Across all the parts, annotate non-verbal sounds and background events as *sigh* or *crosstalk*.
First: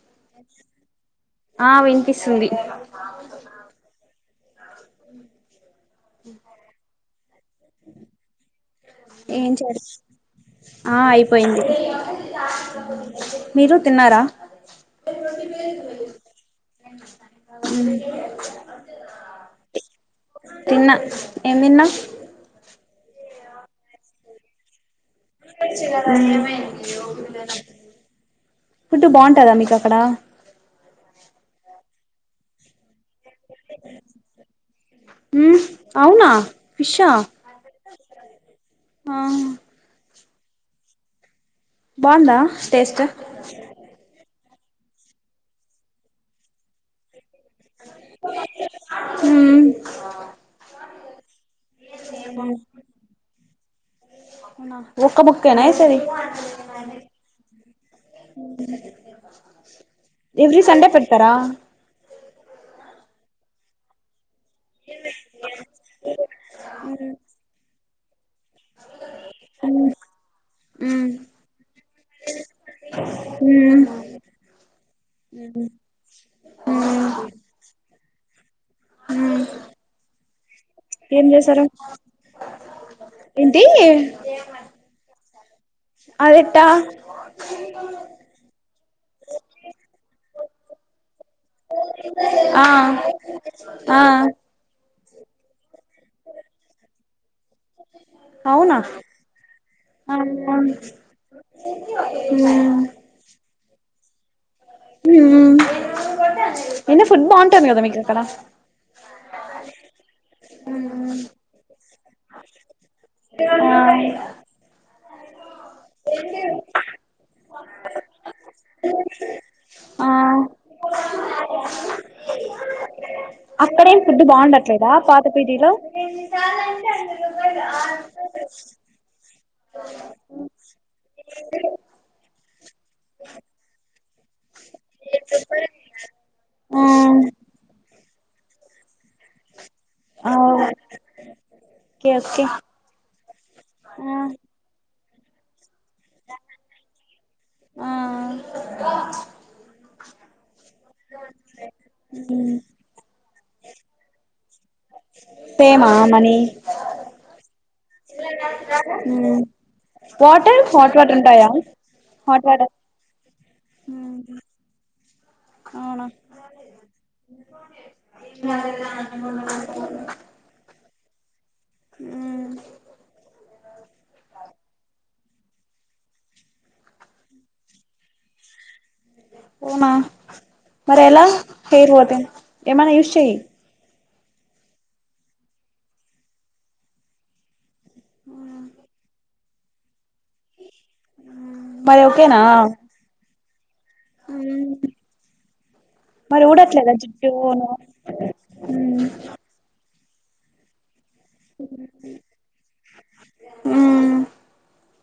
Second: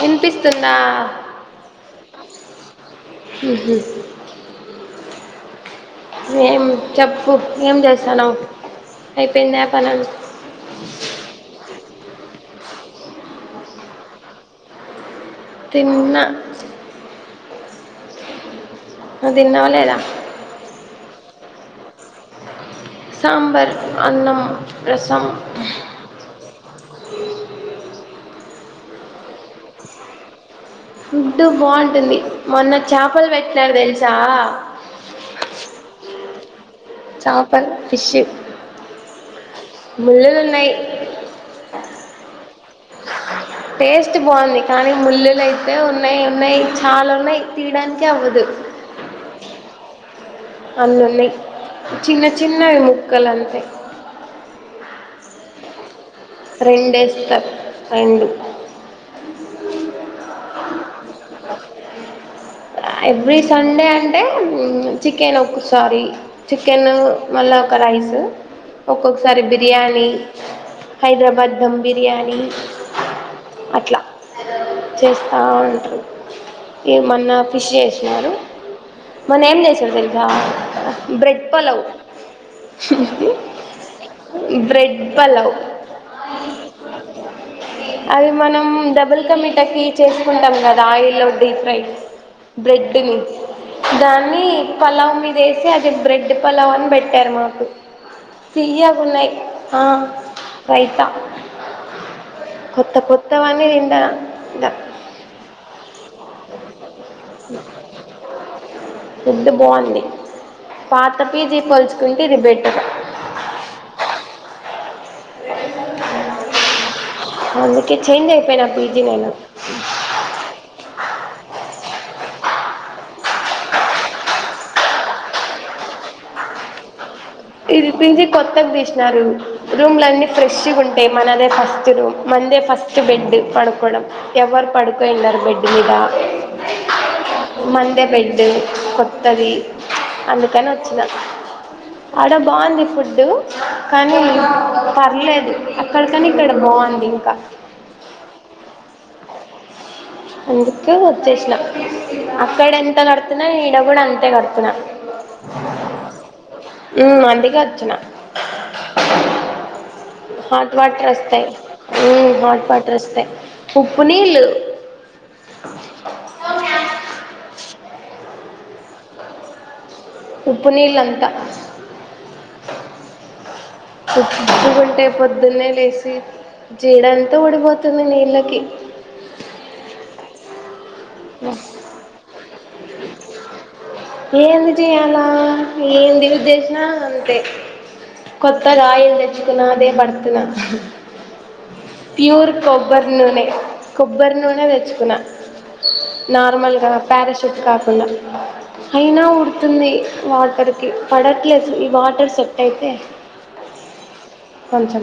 వినిపిస్తుందా ఆ వినిపిస్తుంది హుహ్ ఏం చెప్పు, ఏం చేస్తానవు. ఏం అయిపోయిందా చే పనులు *inaudible* ఆ అయిపోయింది. మీరు తిన్నారా. తిన్నా. హ్ నువ్వు తిన్నవా లేదా. ఎం తిన్నవు? సాంబర్, అన్నం. రసం హ్ ఫుడ్డు బాగుంటదా మీకు అక్కడా? ఉంటుందిద మొన్న చాపలు పెట్టినారు తెలుసా. మ్మ్ అవునా ఫిషా చాపల్ ఫిష్ ఆ ముల్లులున్నయి. బావుందా. టేస్ట్ బావుంది కానీ ముల్లులుయితే ఉన్నయి ఉన్నయి చాలా ఉన్నయి. తీయడానికే అవదు. మ్మ్ అన్ని ఉన్నయి చిన్న చిన్నవి ముక్కలు అంతే. అవునా ఒక్క ముక్కేనా ఎసేది. రెండేస్తా ఎవీ సండే పడతారా ఎవ్రిీ సండే అంటే చికెన్ ఒకసారిీ చికెన్ మళ్ళా ఒక రైస్ ఒక్కొక్కసారి మ్మ్ బిర్యానీ హైదరాబాద్ ధమ్ బిర్యానీ మ్మ్ అట్లా చేస్తా ఉంటారు ఈ మ్మ్ మన్న ఫిష్ చే మ మ్మ్ ఏం చేసారు తె ఏం బ్రెడ్ చేశారు పలవ్ ఏంటి బ్రెడ్ పలవ్ అదట్టా అవి మనం డబుల్ క మటకి చేసుకుంటాం కదా ఆయిల్లో డీప్ ఫ్రై ఆ బ్రెడ్ ఆ దాన్ని పలావ్ మీద వేసి అది బ్రెడ్ పలావ్ అని పెట్టారు మాకు ఫయ్యగా ఉన్నాయి ఆ రైత కొత్త కొత్తవన్నీ తింటను హ ఎన్న ఫుట్ బా ఉంటుంది కదా మీకు అక్కడ ఫుడ్ బాగుంది పాత పిజీ పోల్చుకుంట ఇది పెట్టర్ ఆ అందుకే చేంజ్ అయిపోయినా పీజీ నైను ఆ అక్కడేం ఫుడ్డు బాగుండచ్చ దా పాత పీదలో ఇదిపిించి కొత్తగా తీసినారు రూమ్ న్నిీ ఫ్రెష్ ఉంటాయి మననే ఫస్ట్ రూమ్ మందే ఫస్ట్ బెడ్ పడుకోవడం ఎవరు పడుకో వెళ్ళన్నారు బెడ్ మీద ఆ మందె బెడ్డు కొత్త్తరి అందుకని వచ్చినా ఓకే అక్కడ ఓకే బాగుంది ఫుడ్డు ఆ కానీ పర్లేదు అక్కడికని ఇక్కడ బాగుంది ఇంకా ఆ ఎందుకు వచ్చేష్టం అక్క ఇడ ఎంత కడుతున్నా ఇంకాడ కూడా అంతే కడుతున్నాను మామనీ అందుకే వచ్చిన హ హాట్ వాటర్ వస్తాయి హాట్ వాటర్ వస్తాయి ఉప్పు నీళ్ళు ప అవునా ఉప్పు నీలు ప్పుకుంటే పొద్దునే లేసి జెడ అంత ఊడిపోతుంది నీళ్ళకి అవునా మరి ఎలా హెయిర్ ఏ మన యూస్ చెయి ఏంది చేయాలా ఏంది ఉద్దేశిన అంతే కొత్త రాయలు నచ్చుకున్నాదే భర్తున ఆ ప్యూర్ కొబ్బరి నూనె కొబ్బరి నూనె తెచ్చుకున్నా మరి నార్మల్గా ఊడట్లేదా పారాషూట్ జుట్టును కాకుండా అయినా ఉడుతుంది వాటర్కి పడట్లేదు ఈ వాటర్ సెట్ అయితే కొంచెం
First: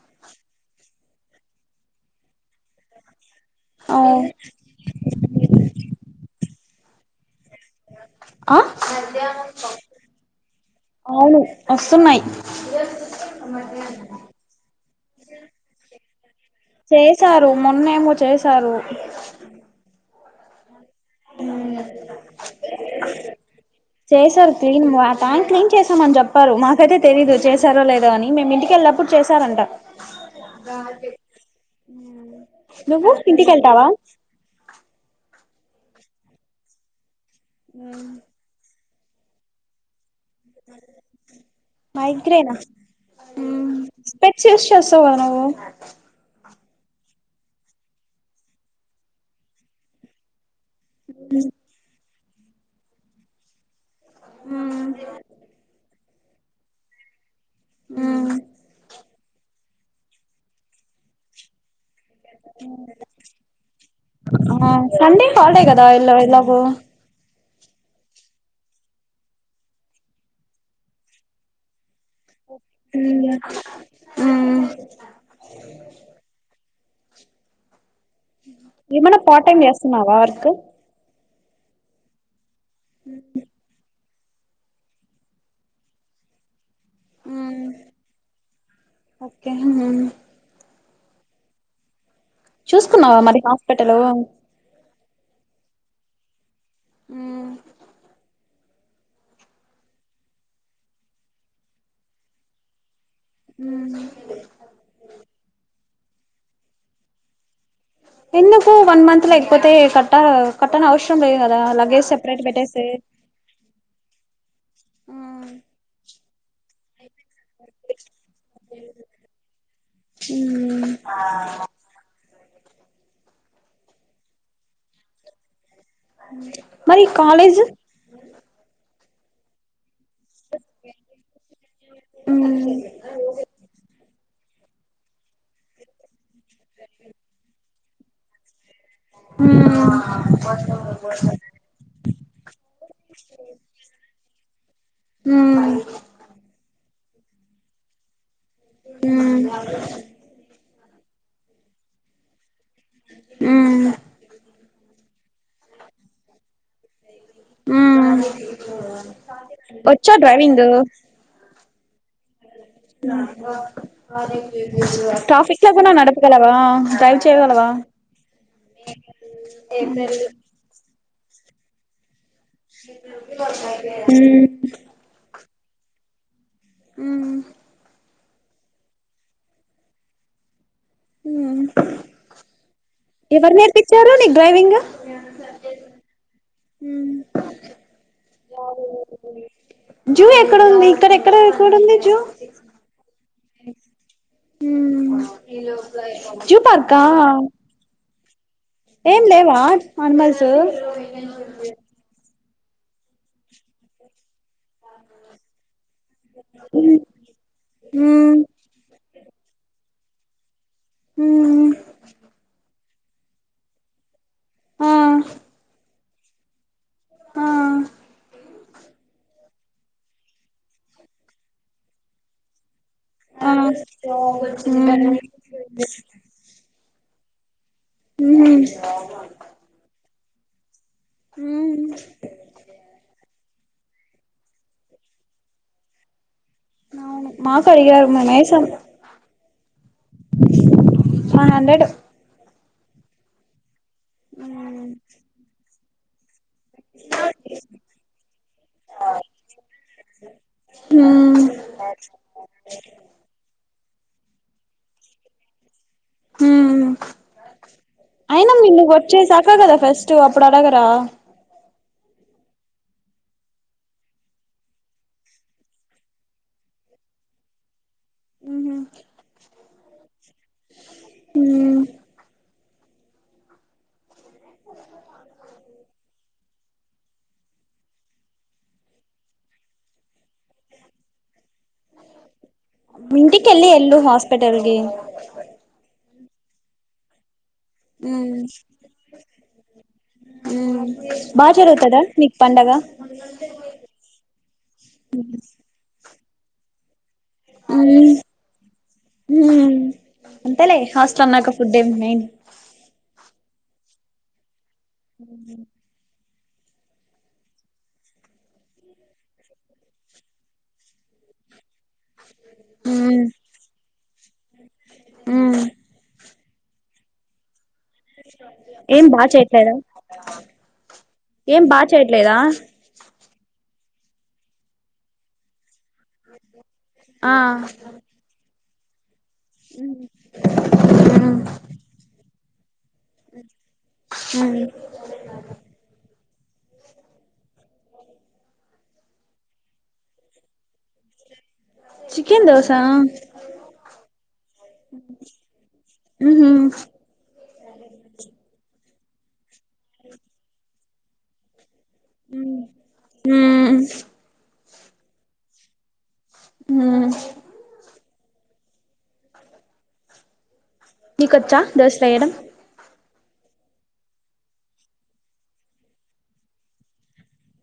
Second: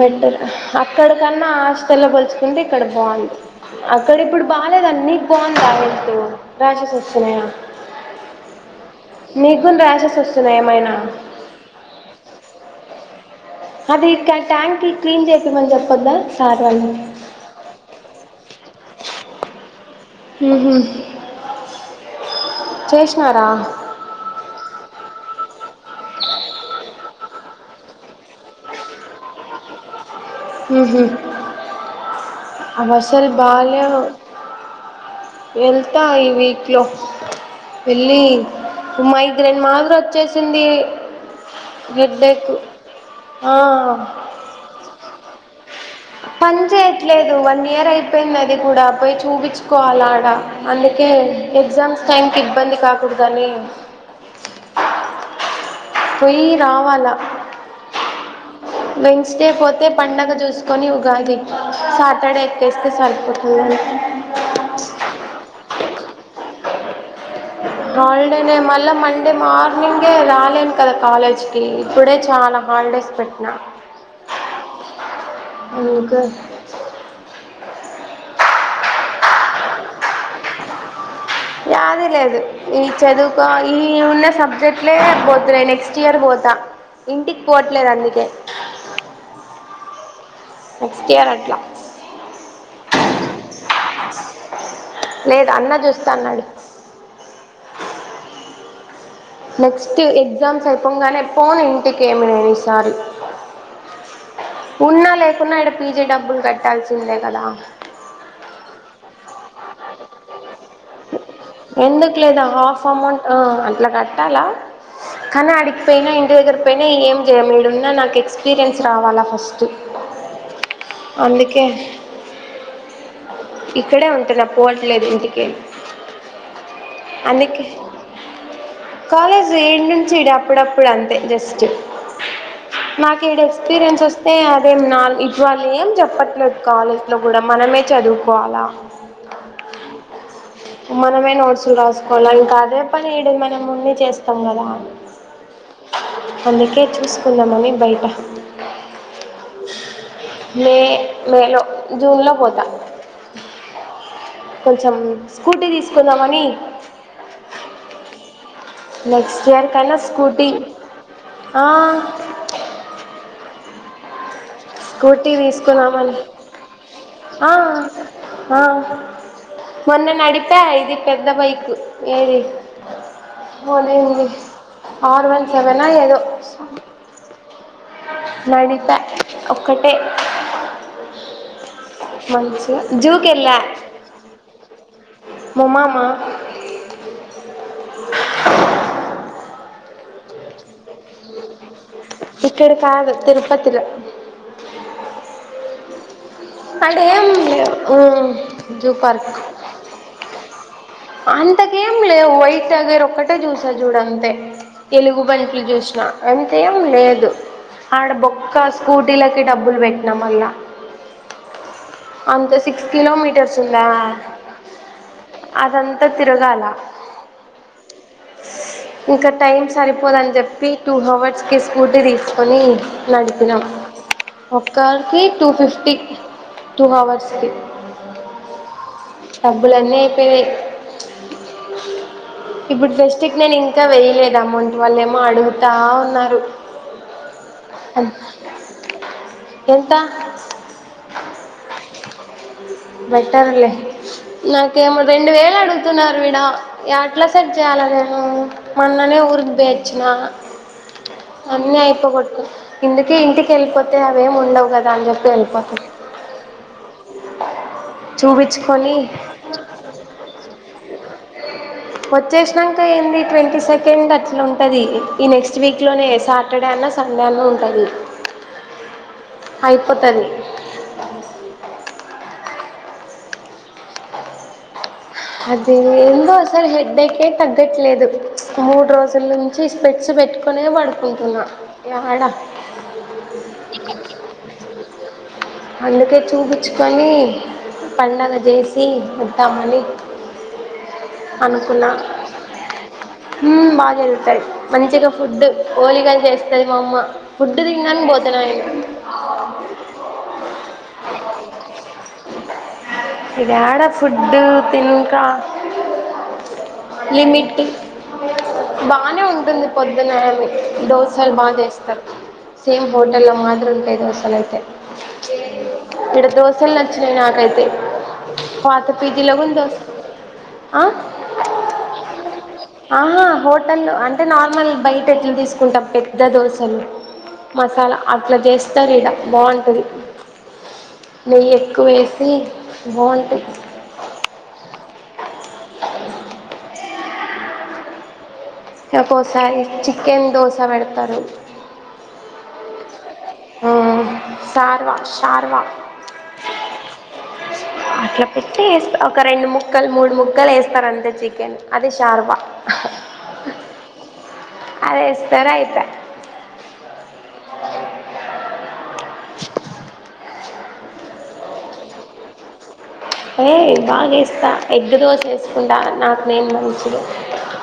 బెడర్ అక్కడకన్నా హాస్టల్లో పోల్చుకుంటే ఇక్కడ బాగుంది అవు అక్కడ ఇప్పుడు బాగాలేదు అన్నీ బాగుందిా వెెస్త రాషెస్ వస్తున్నాయా ఆ నీకు కూడా ర్యాషెస్ వస్తున్నాయా ఏమైనా అవును వస్తున్నాయి అది ట్యాంక్ క్లీన్ చేసిమని చెప్పొద్దా సార్ వాళ్ళు చేసారు మొన్నేమో చేసారు ఉహ చేసినారా చేసారు క్లీన్ టా క్లీన్ చేస అని చెప్పారు మాకైతే తెలీదు చేశారో లేదో అని మేము ఇంటికెళ్లప్పుడు చేశారంట నువ్వు అసలు ఇంటికెళ్తావా బాలేదు వెళ్తా ఈ వీక్లో వెళ్ళి మైగ్రేన్ మాదిరి వచ్చేసింది మైగ్రేన్ హెడ్ఏక్ ఆ స్పెక్ట్స్ చేస్తవ నవవు పని చేయట్లేదు వన్ ఇయర్ అయిపోయింది అది కూడా పోయి చూపించుకోవాలి ఆడ అందుకే ఎగ్జామ్స్ టైమ్కి ఇబ్బంది కాకూడదని ఆ పోయ్యి రావాలా ఆ వెడ్నెస్ పోతే పండగ చూసుకొని ఉగాలి శాటర్డేఎక్కేస్తే చరిపోతుంది ఆ సండే హాల్డే కదా ఇలా ఎలాగో హాలిడేనే మళ్ళా మండే మార్నింగే రాలేను కదా కాలేజ్ కి ఇప్పుడే చాలా హాలిడేస్ పెట్టినా అ అకా ఇమనా పార్ట్ టైమ్ చేస్తునావ్ వర్క్ ఇది లేదు చదువుక ఈ ఉన్న సబ్జెక్ట్లే పోతు నెక్స్ట్ ఇయర్ పోతా ఇంటికి పోవట్లేదు అందుకే ఓకే నక్స్ కేయర్ అట్లా చూసుకున్నావా మరి హాస్పిటల్ లేదు అన్న చూస్తా అన్నాడు ఆ నెక్స్ట్ ఎగ్జామ్స్ అయిపోంగానే పోోన్ ఇంటికి ఏమి నను ఈసారి ఉ ఉన్నా లేకున్నా ఇక్కడ పీజే డబ్బులు కట్టాల్సిందే కదా ఎందుకో వన్ మంత్ లో లేకపోతే కట్ట కట్టన అవసరం లేదు కదా లగేజ్ ఎందుకు లేదా సెపరేట్ హాఫ్ పెట్టేసి అమౌంట్ ఆ, అట్లా కట్టాలా కానీ అడిగిపోయినా ఇంటి దగ్గర పోయినా ఏం చేయలేడున్నా నాకు ఎక్స్పీరియన్స్ రావాలా ఫస్ట్ అందుకే ఇక్కడే ఉంటన్నా పోవట్లేదు ఇందుకే మరి కాలేజ్ కాలేజ్ ఏంట డు అప్పుడప్పుడు అంతే జస్ట్ నాకు ఈడు ఎక్స్పీరియన్స్ వస్తు అదేం నా ఇటీవళ ఏం చెప్పట్లేదు కాలేజ్లో కూడా మనమే చదువుకోవాలా *inaudible* మనమే నోట్స్లు రాసుకోవాలి ఇంకా అదే పని ఈడది మనం ఉన్ని చేస్తాం కదా అన్ని కేచ్చసుకున్నా మమ బైకా మ మేలో జూన్ లో పోతా కొంచెం స్కూటీ తీసుకుందామని నెక్స్ట్ ఇయర్ కనా వచ్చా స్కూటీ ఆ అర స్కూటీ టఫక్లా తీసుకుందామని కూడాదుగాలవా డ్రైవ్ ఆ చేయగలవా ఆ మొన్న న నడిప ఇది పెద్ద బైకు ఏ పోదది ఆరు వన్ సవనా ఏదో అ నడిత ఒక్కటే మంచించి జూకి ఎవరు ఎలా నేర్పించారు నీకు డ్రైవింగ్ మమ మా జూ ఎక్కడంది ఇక్కడ ఎక్కడ ఎక్కడుంది జూ ఇక్కడ కాదు తిరుపతిలో జూ పార్క్ ఆడేం లేవు ఉమ్, జూ ఏం లేవా అన్మల్స్ అంత కేం లే వైట్ తగారు ఒక్కటే చూసా చూడంతే తెలుగు బంలు చూసిన ఎంతేం లేదు ఆడ మ్మ్ బొక్క స్కూటీలకి డబ్బులు పెట్టిన వల్ల మ్మ్ అంత సిక్స్ కిలోమీటర్స్ ఉంద ఆ అదంతా తిరగాల ఆ ఇంకా టైం సరిపోదని చెప్పి టూ అవర్స్కి స్కూటీ తీసుకొని ఆ నడిపినాం మ్మ్ ఒక్కకి టూ ఫిఫ్టీ టూ అవర్స్కి హ డబ్బులన్నీ ఇప్పుడు బెస్ట్ ఎక్ నను ఇం ఇంకా వేయలేదు అమౌంట్ వాళ్ళ ఏమో అడుగుతా ఉన్నారు *inaudible* ఎంత వన్ హండ్రెడ్ బెట్టర్లే నాకేమో రెండు వేలు అడుగుతున్నారు విడా ఎట్లా సెట్ చేయాల నేను మొన్ననే ఉరిదిపోచ్చిన మ్మ్ అన్నీ అయిపోకడదు ఇందుకే ఇంటికి వెళ్ళిపోతు అయితే అవేమి ఉండవు కదా అని చెప్పి వెళిపోతాం మ్మ్ చూపీచుకొని అగదా ఫర్స్ట్ అప్పుడు అడగరా వచ్చేసినాక ఏంది ట్వంటీ సెకండ్ అట్లా ఉంటది ఈ నెక్స్ట్ వీక్ లోనే సాటర్డే సండె అన్న ఉంటంది మ్మ్ అయిపోతుంది హ అే తగ్గట్లేదు మూడు రోజుల నుంచి స్పెట్స్ పెట్టుకునే పడుకుంటున్నా యాడ ఇంటికిల్లి ఎల్లు హాస్పిటల్ కి అందుకే చూపించుకొని పండగ చేసి ఉంటామని బా జరువుతదా నీకు పండగ బాగా జదుగుతాది మంచిగా ఫుడ్ హోలిగాలు చేస్తది మా అమ్మ ఫుడ్డు తింని పోతున్నా అడి హ అంతలే హాస్టల్ అన్నాక ఫుడ్ ఏం మయిన్ ఇదిడ ఫుడ్ తింకా లిమిట్ బానే ఉంటుంది పొద్దునని దోశలు బాగా చేస్తారు. సేమ్ హోటెల్ మాదిరి ఉంటాయి దోసెలైతే అయితే ఫుల్ నచ్చినాయి నాకైతే పాత ఏం బాగా పీజీలో కూడా చెయ్యట్లేదా దోశ ఆ? ఏం బాగా చేయట్లేదా హోటల్ అంటే నార్మల్ బయట ఎట్లు తీసుకుంటాం పెద్ద దోశలు ఆ మసాలా అట్లా చేస్తారు ఇడ బాగుంటుంది నెయ్యి ఎక్కువ వేసి బాఉంటుంది *inaudible* ఒక్కకోసారి చికెన్ దోశ పెడతారు చికెన్ దోస సార్వా సార్వా *inaudible* అట్లా పెట్టీ రెండు ముక్కలు మూడు ముక్కలు వేస్తారు అంతే చికెన్ అది శార్వా హ అదేస్తర ఆయితా హ *unintelligible* మీకొచ్చా దోస చెయడం అయ బాగా ఏస్తా ఎగ్ దోస చేసుకుంటా నాకు నేను మంచిది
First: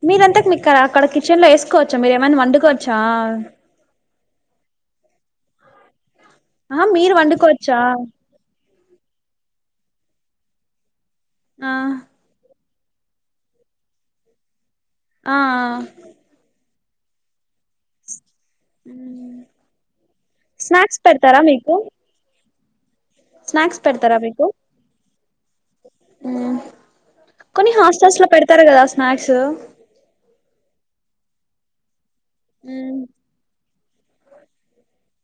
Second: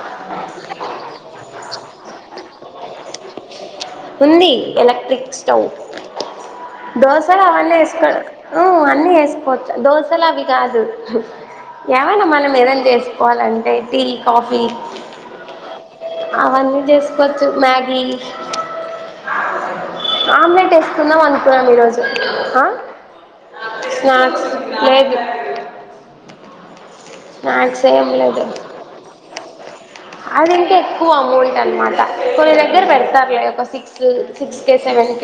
మీరంతాకు మీక్కడ అక్కడ కిచెన్ లో వేసుకోవచ్చా మీరు ఏమైనా వండుకోవచ్చా ఉంది ఎలక్ట్రిక్ స్టవ్ ఆహా మీరు దోసలు అవన్నీ వండుకోవచ్చా వేసుకో అన్నీ వేసుకోవచ్చు దోసలు అవి కాదు ఆ ఎవైనా మనం ఏదన్నా చేసుకోవాలంటే టీ కాఫీ ఆ చేసుకోచ్చు మ్యాగి ఆమ్లెట్ స్నాక్స్ వేస్తున్నాం పెడతారా అనుకున్నాం మీకు ఈరోజు స్నాక్స్ పెడతారా స్నాక్స్ మీకు లేగ కొన్ని స్నాక్స్ ఏం హాస్టల్స్ లో లేదు పెడతారు కదా స్నాక్స్ అది ఇంకా ఎక్కువ అమౌంట్ అనమాట కొన్ని దగ్గర పెడతారులే ఒక సిక్స్ సిక్స్ కే సెవెన్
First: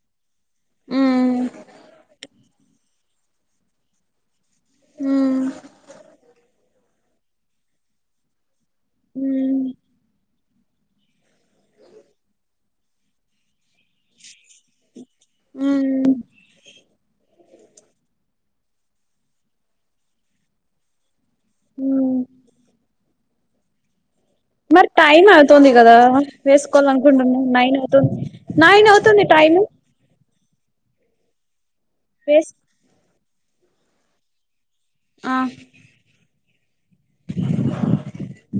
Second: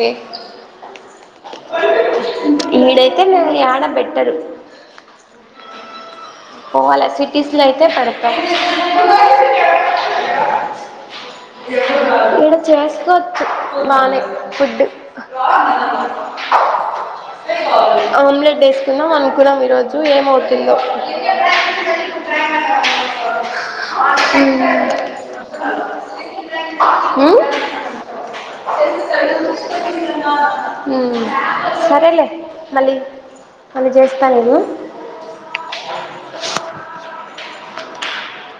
ఈడైతే నే యాడ బేట్టరు. ఉమ్ పోవాల సిటీస్లో అయితే పెడతరు. ఉమ్ ఇడ చేసుకోవచ్చు. బానే ఫుడ్ ఉమ్ ఆమ్లెట్ డేసుకుందాం అనుకున్నాం ఈరోజు ఏమవుతుందో ఉమ్ మరి టైం అవుతుంది కదా ఉమ్ వేసుకోవాలినుకుంటున్నా నైన్ అవుతుంది. నైన్ అవుతుంది టైం ఏను ఉమ్ సరేలే వేస్ మళ్ళీ మళ్ళీ చేస్తా నేను ఆ ఉ